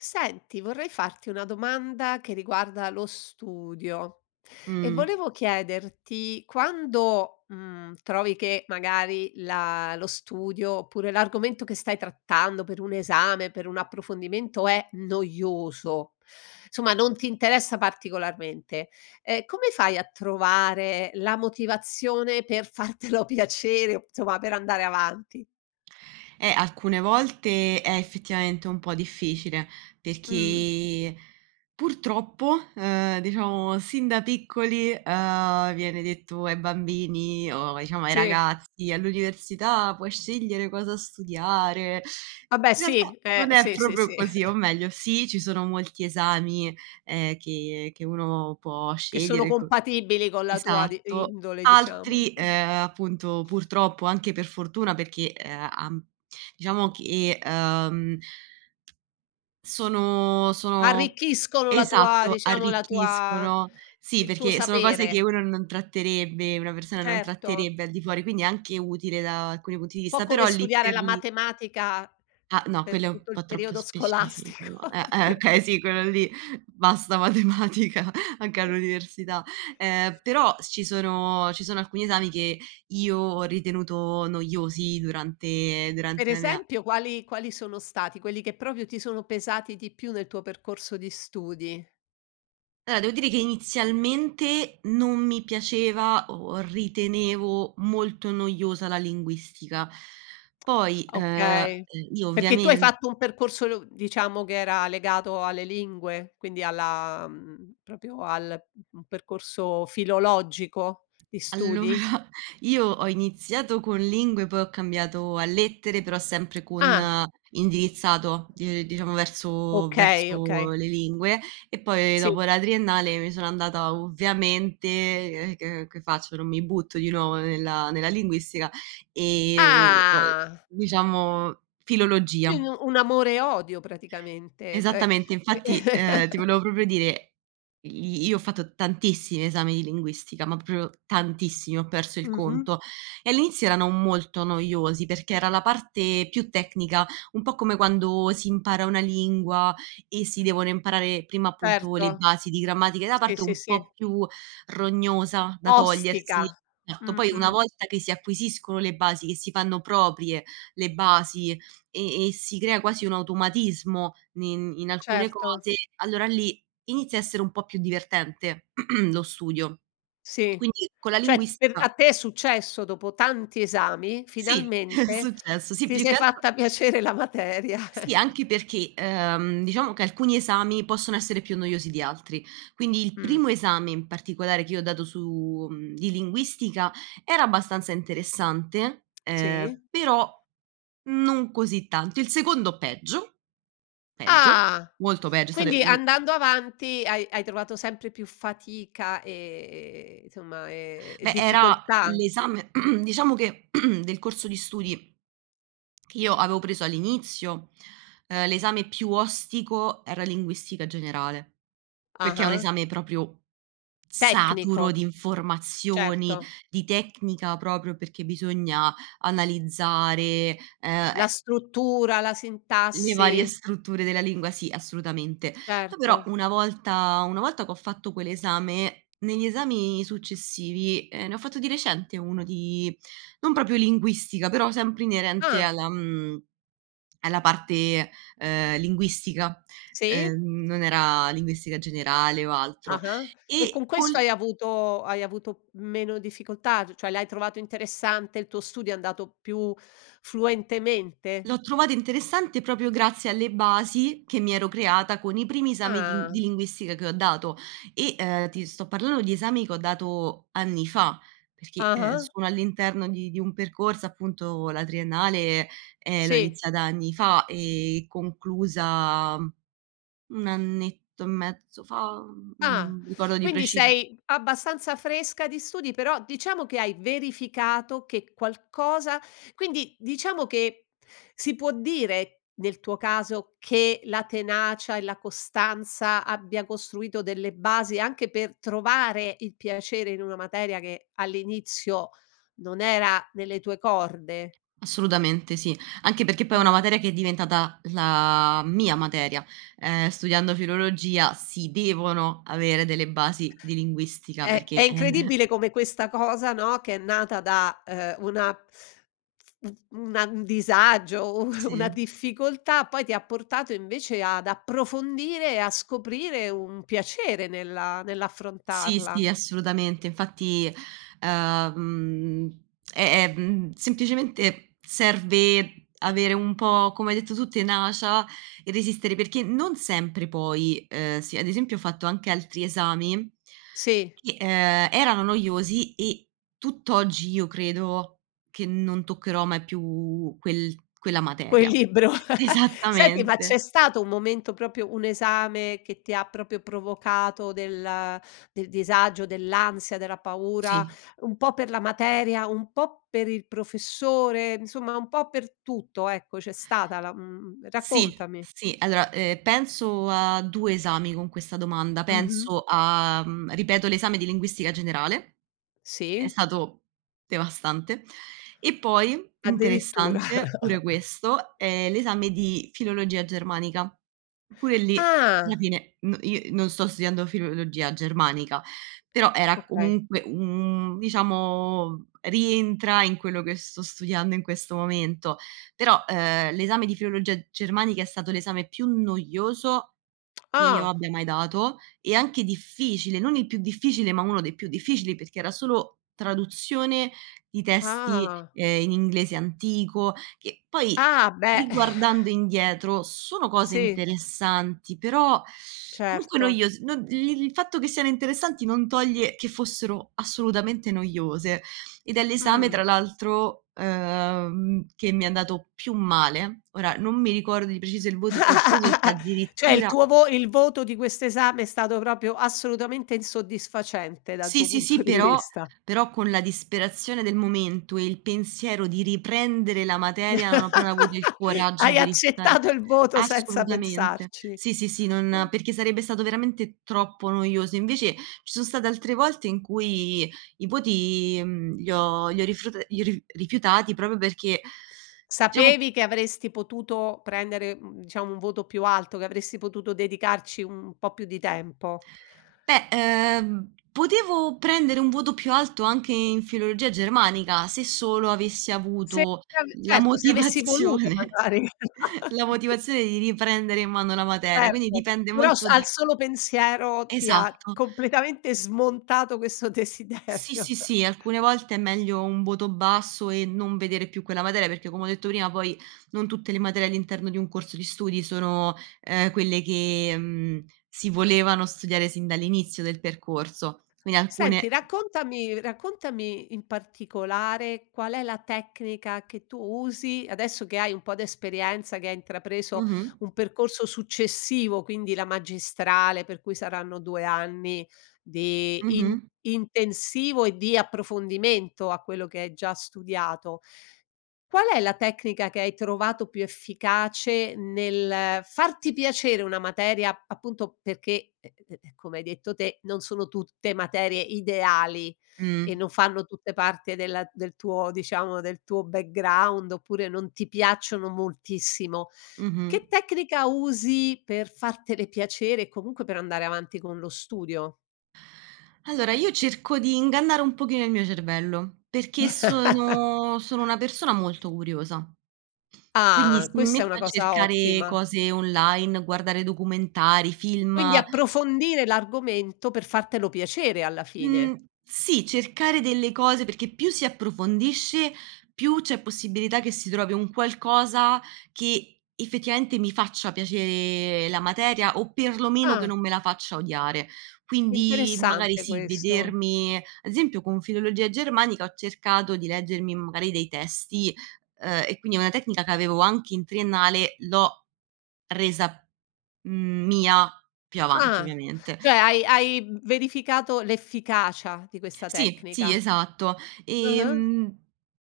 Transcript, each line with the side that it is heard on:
left: Senti, vorrei farti una domanda che riguarda lo studio. E
right: Mh.
left: volevo chiederti, quando, mhmm, trovi che magari la lo studio oppure l'argomento che stai trattando per un esame, per un approfondimento, è noioso, somma, non ti interessa particolarmente; ehm, come fai a trovare la motivazione per fartelo piacere, o insomma, per andare avanti?
right: Eh, alcune volte è effettivamente un po' difficile,
left: Mh.
right: perché purtroppo, uhm, diciamo, sin da piccoli, uhm, viene detto ai bambini o, diciamo, ai
left: Sì.
right: ragazzi: “All'università puoi scegliere cosa studiare.”
left: Vabbè,
right: In realtà
left: sì,
right: non
left: ehm,
right: è
left: sì, sì,
right: proprio
left: sì.
right: così, o meglio sì, ci sono molti esami, ehm, che che uno può
left: Che sono
right: scegliere co
left: compatibili con la tua di
right: esatto.
left: indole, diciamo.
right: Altri,
left: Sì.
right: ehm, appunto, purtroppo, anche per fortuna perché, ehm, uh uhm, diciamo che, uhm sono sono
left: Arricchiscono la tua
right: esatto,
left: diciamo la tua
right: arricchiscono. Sì,
left: il tuo
right: perché sono cose che
left: sapere.
right: uno non tratterebbe una persona non
left: Certo.
right: tratterebbe al di fuori, quindi è anche utile da alcuni punti di
left: Po'
right: vista,
left: come
right: però lì
left: studiare
right: per
left: la
right: lì
left: matematica
right: Ah, no,
left: per
right: quello è un
left: tutto
right: po'
left: il
right: troppo
left: periodo scolastico.
right: specifico. Eh, eh okay, sì, quello lì: "Basta matematica! Anche all'università." Uhm, però ci sono ci sono alcuni esami che io ho ritenuto noiosi durante
left: Per
right: durante la mia
left: esempio quali quali sono stati quelli che proprio ti sono pesati di più nel tuo percorso di studi?
right: Allora, devo dire che inizialmente non mi piaceva o ritenevo molto noiosa la linguistica. Poi, uhm, eh
left: Okay.
right: io
left: Perché tu hai
right: ovviamen
left: fatto un percorso lu diciamo, che era legato alle lingue? Quindi alla, mhmm, proprio al [unintelligible] percorso filologico di studi?
right: Allora, io ho iniziato con lingue, poi ho cambiato a lettere però sempre con
left: Ah.
right: indirizzato di ehm, diciamo verso
left: Okay,
right: verso
left: okay.
right: le lingue e poi
left: Sì.
right: dopo la triennale mi sono andata, ovviamente [unintelligible] che che faccio, non mi butto di nuovo nella nella linguistica, ehm, [unintelligible]
left: Ah!
right: diciamo
left: Quin
right: filologia.
left: un amore e odio, praticamente cioè
right: Esattamente. Infatti, ehm, ti volevo proprio dire: i io ho fatto tantissimi esami di linguistica, ma proprio tantissimi, ho perso il
left: Mh-mh.
right: conto. E all'inizio erano molto noiosi perché era la parte più tecnica, un po' come quando si impara una lingua e si devono imparare prima, appunto, le
left: Certo.
right: basi di grammatica da
left: Sì,
right: parte
left: sì,
right: un
left: sì.
right: po' più rognosa da togliersi.
left: Ostica.
right: Certo,
left: Mh.
right: poi una
left: Mh.
right: volta che si acquisiscono le basi, che si fanno proprie le basi, e e si crea quasi un automatismo ne in alcune
left: Certo.
right: cose, allora lì inizia a essere un po' più divertente lo studio.
left: Sì.
right: Quindi, con la
left: Cioè, per a
right: linguistica
left: te è successo, dopo tanti esami,
right: Sì, è
left: finalmente,
right: successo. Sì,
left: ti
right: più
left: sei
right: che altro
left: fatta piacere la materia.
right: Sì, anche perché, ehm, diciamo che alcuni esami possono essere più noiosi di altri. Quindi, il
left: Mh.
right: primo esame in particolare che io ho dato su mhmm, di linguistica era abbastanza interessante,
left: Sì?
right: ehm, però non così tanto. Il secondo peggio peggio,
left: Ah!
right: molto peggio è stato
left: Quindi
right: il
left: andando avanti, hai hai trovato sempre più fatica e e insomma, e e
right: Beh, era
left: difficoltà.
right: l'esame diciamo che del corso di studi, che io avevo preso all'inizio, uhm, l'esame più ostico era linguistica generale, perché è un
left: Ah-ah.
right: esame proprio saturo
left: Tecnico.
right: di informazioni,
left: Certo.
right: di tecnica proprio perché bisogna analizzare, ehm,
left: La
right: e
left: struttura, la
right: Le varie
left: sintassi.
right: strutture della lingua, sì, assolutamente. Poi però,
left: Certo.
right: una volta una volta che ho fatto quell'esame, negli esami successivi ehm, ne ho fatto di recente uno di non proprio linguistica, però sempre inerente
left: Ah.
right: alla mhmm, alla parte, uhm, linguistica,
left: Sì?
right: uhm, non era linguistica generale o altro.
left: Ah-ah. E
right: E
left: con questo
right: col
left: hai avuto hai avuto meno difficoltà? C cioè, l'hai trovato interessante? Il tuo studio è andato più fluentemente?
right: L'ho trovato interessante, proprio grazie alle basi che mi ero creata con i primi esami di
left: Ah.
right: di linguistica che ho dato. E, ehm, ti sto parlando di esami che ho dato anni fa perché, ehm,
left: Ah-ah.
right: sono all'interno di di un percorso appunto, la triennale, ehm, l'ho
left: Sì.
right: iniziata anni fa e conclusa 1 annetto e mezzo fa?
left: Ah!
right: Mhmm, ricordo di
left: Quindi,
right: preciso.
left: sei abbastanza fresca di studi però, diciamo, che hai verificato che qualcosa quindi, diciamo che si può dire, nel tuo caso, che la tenacia e la costanza abbia costruito delle basi, anche per trovare il piacere in una materia che all'inizio non era nelle tue corde?
right: Assolutamente sì, anche perché poi è una
left: Mh.
right: materia che è diventata la mia materia. Ehm, studiando filologia si devono avere delle basi di linguistica
left: È è
right: perché, è
left: incredibile come questa cosa, no, che è nata da, uhm, una f una un disagio, u una
right: Sì.
left: difficoltà, poi ti ha portato, invece, ad approfondire e a scoprire un piacere nella
right: Sì, sì,
left: nell'affrontarla.
right: assolutamente. Infatti, uhm, mhmm, è è mhmm, semplicemente serve avere un po', come hai detto tu, tenacia e resistere perché non sempre poi uhm, si, ad esempio ho fatto anche altri esami
left: Sì.
right: che, ehm, erano noiosi e tutt'oggi io credo che non toccherò mai più quel quella
left: Quel
right: materia.
left: libro? Senti, ma
right: Esattamente.
left: c'è stato un momento, proprio un esame, che ti ha proprio provocato del del disagio, dell'ansia, della paura?
right: Sì.
left: Un po' per la materia? Un po' per il professore? Insomma, un po' per tutto, ecco, c'è stata la mhmm,
right: Sì,
left: raccontami.
right: sì. Allora, uhm, penso a 2 esami con questa domanda.
left: Mh-mh.
right: Penso a mhmm, ripeto l'esame di linguistica generale, è
left: Sì?
right: stato devastante. E poi,
left: Addirittura.
right: interessante pure questo, è l'esame di filologia germanica, pure lì alla
left: Ah!
right: fine no io non sto studiando filologia germanica. Però, era
left: Okay.
right: comunque un diciamo, rientra in quello che sto studiando in questo momento. Però, uhm, l'esame di filologia germanica è stato l'esame più noioso, che io
left: Ah!
right: abbia mai dato e anche difficile, non il più difficile, ma uno dei più difficili perché era solo traduzione di testi,
left: Ah.
right: ehm, in inglese antico. Che poi,
left: Ah, beh!
right: riguardando indietro, sono cose
left: Sì.
right: interessanti, però comunque
left: Certo.
right: noios non li il fatto che siano interessanti non toglie che fossero assolutamente noiose, ed è l'esame
left: Mh.
right: tra l'altro, ehm, che mi è andato più male. Ora non mi ricordo di preciso il voto che ho preso, se
left: Cioè, il
right: addirittura
left: tuo vo il voto di quest'esame è stato, proprio, assolutamente insoddisfacente dal
right: Sì,
left: tuo
right: sì, sì.
left: punto di
right: Però
left: vista.
right: però con la disperazione del momento e il pensiero di riprendere la materia, non ho proprio avuto il coraggio
left: Hai
right: di rifiutare
left: accettato il voto senza
right: assolutamente.
left: pensarci,
right: Sì, sì, sì, non
left: eh.
right: perché sarebbe stato veramente troppo noioso. Invece, ci sono state altre volte in cui i voti, mhmm, li ho li ho rifrut iru rifiutati proprio perché diciamo
left: Sapevi che avresti potuto prendere, mhmm, diciamo un voto più alto? Che avresti potuto dedicarci un po' più di tempo?
right: Beh, ehm, potevo prendere un voto più alto anche in filologia germanica, se solo avessi
left: Se
right: avuto
left: [unintelligible]
right: la
left: certo, se avessi voluto
right: motivazione
left: magari.
right: la motivazione di riprendere in mano la materia, quindi
left: Certo.
right: dipende
left: Però, s
right: molto
left: al
right: da
left: solo pensiero ti ha
right: Esatto.
left: completamente smontato questo
right: Sì,
left: desiderio.
right: sì, sì. Alcune volte è meglio un voto basso e non vedere più quella materia, perché, come ho detto prima, poi non tutte le materie all'interno di un corso di studi sono, ehm, quelle che, mhmm, si volevano studiare sin dall'inizio del percorso. Quindi alcune
left: Senti, raccontami raccontami, in particolare, qual è la tecnica che tu usi, adesso che hai un po' d'esperienza che hai intrapreso
right: Mh-mh.
left: un percorso successivo, quindi la magistrale, per cui saranno 2 anni, di in
right: Mh-mh.
left: intensivo e di approfondimento a quello che hai già studiato. Qual è la tecnica che hai trovato più efficace, nel farti piacere una materia, appunto, perché, ehm ehm, come hai detto te, non sono tutte materie ideali,
right: Mh.
left: e non fanno tutte parte della del tuo diciamo, del tuo background oppure non ti piacciono moltissimo. Che
right: Mh-mh.
left: tecnica usi per fartele piacere e comunque per andare avanti con lo studio?
right: Allora io cerco di ingannare un pochino il mio cervello, perché sono sono una persona molto curiosa. Quindi
left: Ah,
right: si
left: questa è una
right: metto a
left: cosa
right: cercare
left: ottima.
right: cose online, guardare documentari, film.
left: Quindi approfondire l'argomento per fartelo piacere alla
right: Mhmm,
left: fine.
right: sì, cercare delle cose, perché più si approfondisce, più c'è possibilità che si trovi un qualcosa che, effettivamente, mi faccia piacere la materia, o per lo meno che
left: Ah.
right: non me la faccia odiare. Quindi, magari
left: Interessante
right: sì,
left: questo.
right: vedermi esempio con filologia germanica, ho cercato di leggermi magari dei testi uhm, e quindi è una tecnica c'avevo anche in triennale, l'ho resa, mhmm, mia più avanti,
left: Ah,
right: ovviamente.
left: cioè, hai hai verificato l'efficacia di questa
right: Sì, sì,
left: tecnica.
right: esatto,
left: Ah-ah.
right: ehm,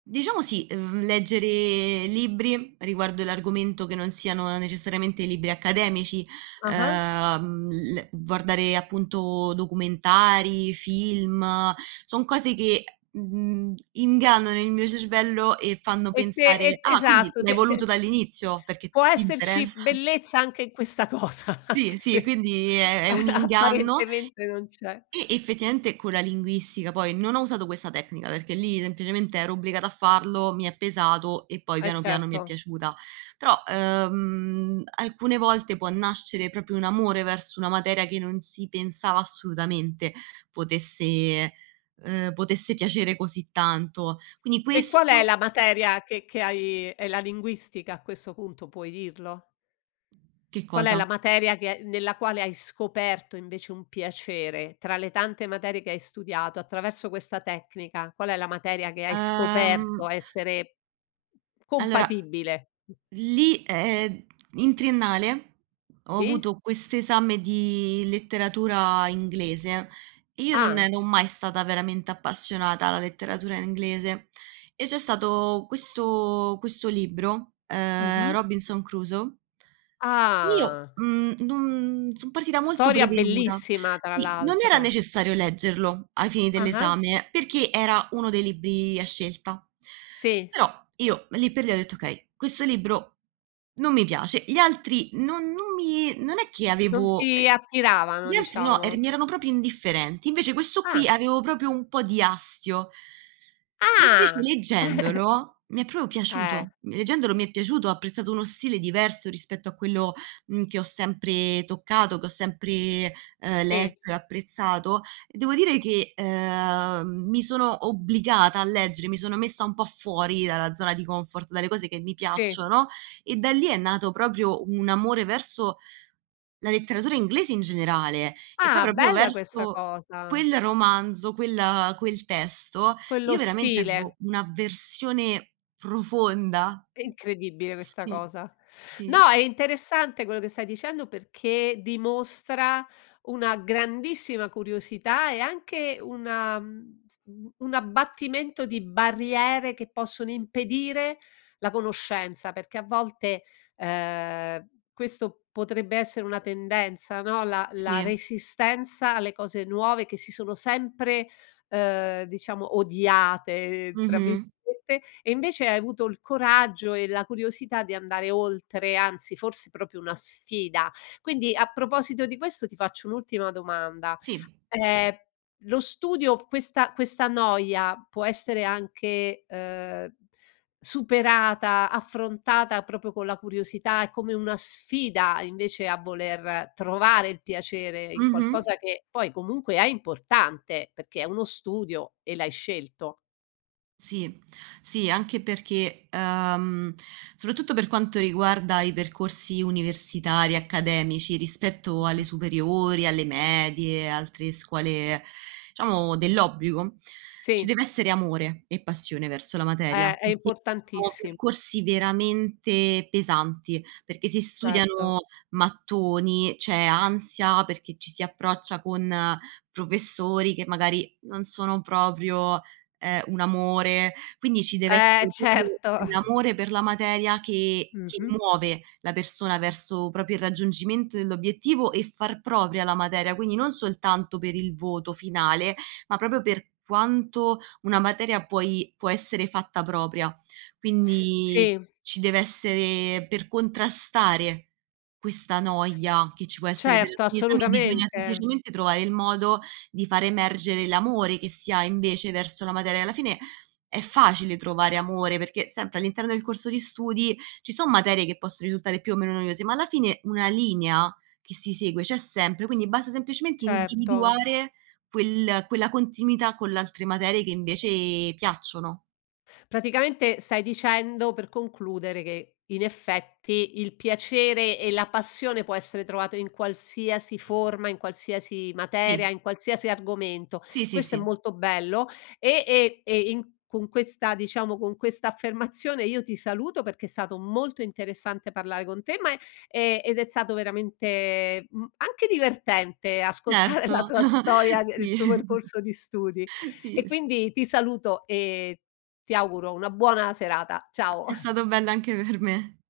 right: diciamo sì, uhm, leggere libri riguardo l'argomento che non siano necessariamente libri accademici,
left: Ah-ah.
right: uhm, l guardare, appunto, documentari, film; son cose che, mhmm, ingannano il mio cervello e fanno
left: E te
right: pensare:
left: e
right: "Ah, quindi
left: esatto,
right: l'hai
left: te,
right: voluto
left: te
right: dall'inizio perché t
left: può
right: ti
left: esserci
right: interessa".
left: bellezza anche in questa cosa, anche
right: Sì, sì
left: se
right: quindi, è è un inganno.
left: apparentemente non c'è.
right: E effettivamente con la linguistica, poi non ho usato questa tecnica, perché lì semplicemente ero obbligata a farlo, mi è pesato e poi
left: Eh
right: piano piano mi è
left: certo.
right: piaciuta, però, uhm, alcune volte può nascere proprio un amore verso una materia, che non si pensava assolutamente potesse uhm, potesse piacere così tanto. Quindi
left: E qual è
right: questo
left: la materia che che hai è la linguistica, a questo punto puoi dirlo?
right: Che
left: Qual è
right: cosa?
left: la materia che nella quale hai scoperto invece un piacere, tra le tante materie che hai studiato attraverso questa tecnica, qual è la materia che hai
right: Ehm
left: scoperto essere
right: Allora,
left: compatibile?
right: lì ehm, in triennale, ho
left: Sì.
right: avuto quest'esame di letteratura inglese, e io non
left: Ah.
right: ero mai stata veramente appassionata alla letteratura inglese. E c'è stato questo questo libro, ehm,
left: Mh-mh.
right: Robinson Crusoe io,
left: Ah.
right: mhmm, non son partita molto
left: Storia
right: prevenuta
left: bellissima, tra
right: Sì, non era
left: l'altro.
right: necessario leggerlo ai fini
left: Ah-ah.
right: dell'esame, perché era 1 dei libri a scelta.
left: Sì.
right: Però, io lì per lì ho detto: "Okay, questo libro, non mi piace." Gli altri non non mi non è che
left: Non
right: avevo ehm,
left: ti attiravano,
right: gli altri no, eran
left: diciamo.
right: mi erano proprio indifferenti. Invece questo qui
left: Ah.
right: avevo proprio un po' di astio invece
left: Ah.
right: leggendolo, mi è proprio
left: Eh.
right: piaciuto, mhmm, leggendolo mi è piaciuto, ho apprezzato uno stile diverso rispetto a quello, mhmm, che ho sempre toccato, che ho sempre, ehm,
left: Sì.
right: letto e apprezzato, e devo dire che, ehm, mi sono obbligata a leggere, mi sono messa un po' fuori dalla zona di comfort, dalle cose che mi
left: Sì.
right: piacciono, e da lì è nato proprio un amore verso la letteratura inglese in generale, e poi
left: Ah,
right: proprio
left: bella questa
right: verso
left: cosa.
right: quel romanzo, quella quel testo, io
left: Quello
right: veramente avevo
left: stile.
right: un'avversione profonda.
left: È incredibile questa
right: Sì,
left: cosa. No,
right: sì.
left: è interessante quello che stai dicendo, perché dimostra una grandissima curiosità e anche una, mhmm, s un abbattimento di barriere, che possono impedire la conoscenza, perché a volte, ehm, questo potrebbe essere una tendenza, no. La la
right: Sì.
left: resistenza alle cose nuove, che si sono sempre, ehm, diciamo "odiate" tra virgolette,
right: Mh-mh.
left: e invece hai avuto il coraggio e la curiosità di andare oltre, anzi forse proprio una sfida. Quindi a proposito di questo ti faccio un'ultima domanda.
right: Sì.
left: Ehm, lo studio questa questa noia può essere anche, ehm, superata, affrontata, proprio con la curiosità, è come una sfida invece a voler trovare il piacere in
right: Mh-mh.
left: qualcosa che poi comunque è importante, perché è uno studio e l'hai scelto.
right: Sì. Sì, anche perché, uhm, soprattutto per quanto riguarda i percorsi universitari e accademici rispetto alle
left: Mh-mh.
right: superiori, alle medie, altre scuole, diciamo, dell'obbligo, ci
left: Sì.
right: dev'essere amore e passione verso la
left: Eh,
right: materia,
left: è
right: perché sono
left: importantissi
right: percorsi veramente pesanti, perché si
left: Certo.
right: studiano mattoni, c'è ansia perché ci si approccia con professori che magari non sono proprio, ehm, un amore. Quindi ci deve
left: Eh,
right: essere proprio
left: certo.
right: l'amore per la materia che che
left: Mh-mh.
right: muove la persona verso proprio il raggiungimento dell'obiettivo e far propria la materia, quindi non soltanto per il voto finale, ma proprio per quanto una materia puoi può essere fatta propria. Quindi
left: Sì.
right: ci dev'essere, per contrastare questa noia che ci può essere per
left: Certo,
right: alcuni esami, bisogna
left: assolutamente.
right: semplicemente trovare il modo di fare emergere l'amore che si ha invece verso la materia. Alla fine è facile trovare amore perché sempre all'interno del corso di studi ci sono materie che possono risultare più o meno noiose, ma alla fine una linea che si segue c'è sempre, quindi basta semplicemente
left: Certo.
right: individuare quel quella continuità con le altre materie che invece piacciono.
left: Praticamente stai dicendo, per concludere, che in effetti il piacere e la passione può essere trovato in qualsiasi forma, in qualsiasi
right: Sì.
left: materia, in qualsiasi argomento.
right: Sì, sì,
left: Questo è
right: sì.
left: molto bello e e e in con questa, diciamo con questa affermazione io ti saluto perché è stato molto interessante parlare con te, ma, eh e ed è stato veramente, mhmm, anche divertente ascoltare la
right: Certo
left: tua storia, il
right: sì.
left: tuo percorso di studi.
right: Sì s
left: E quindi ti saluto e ti auguro una buona serata, ciao.
right: È stato bello anche per me.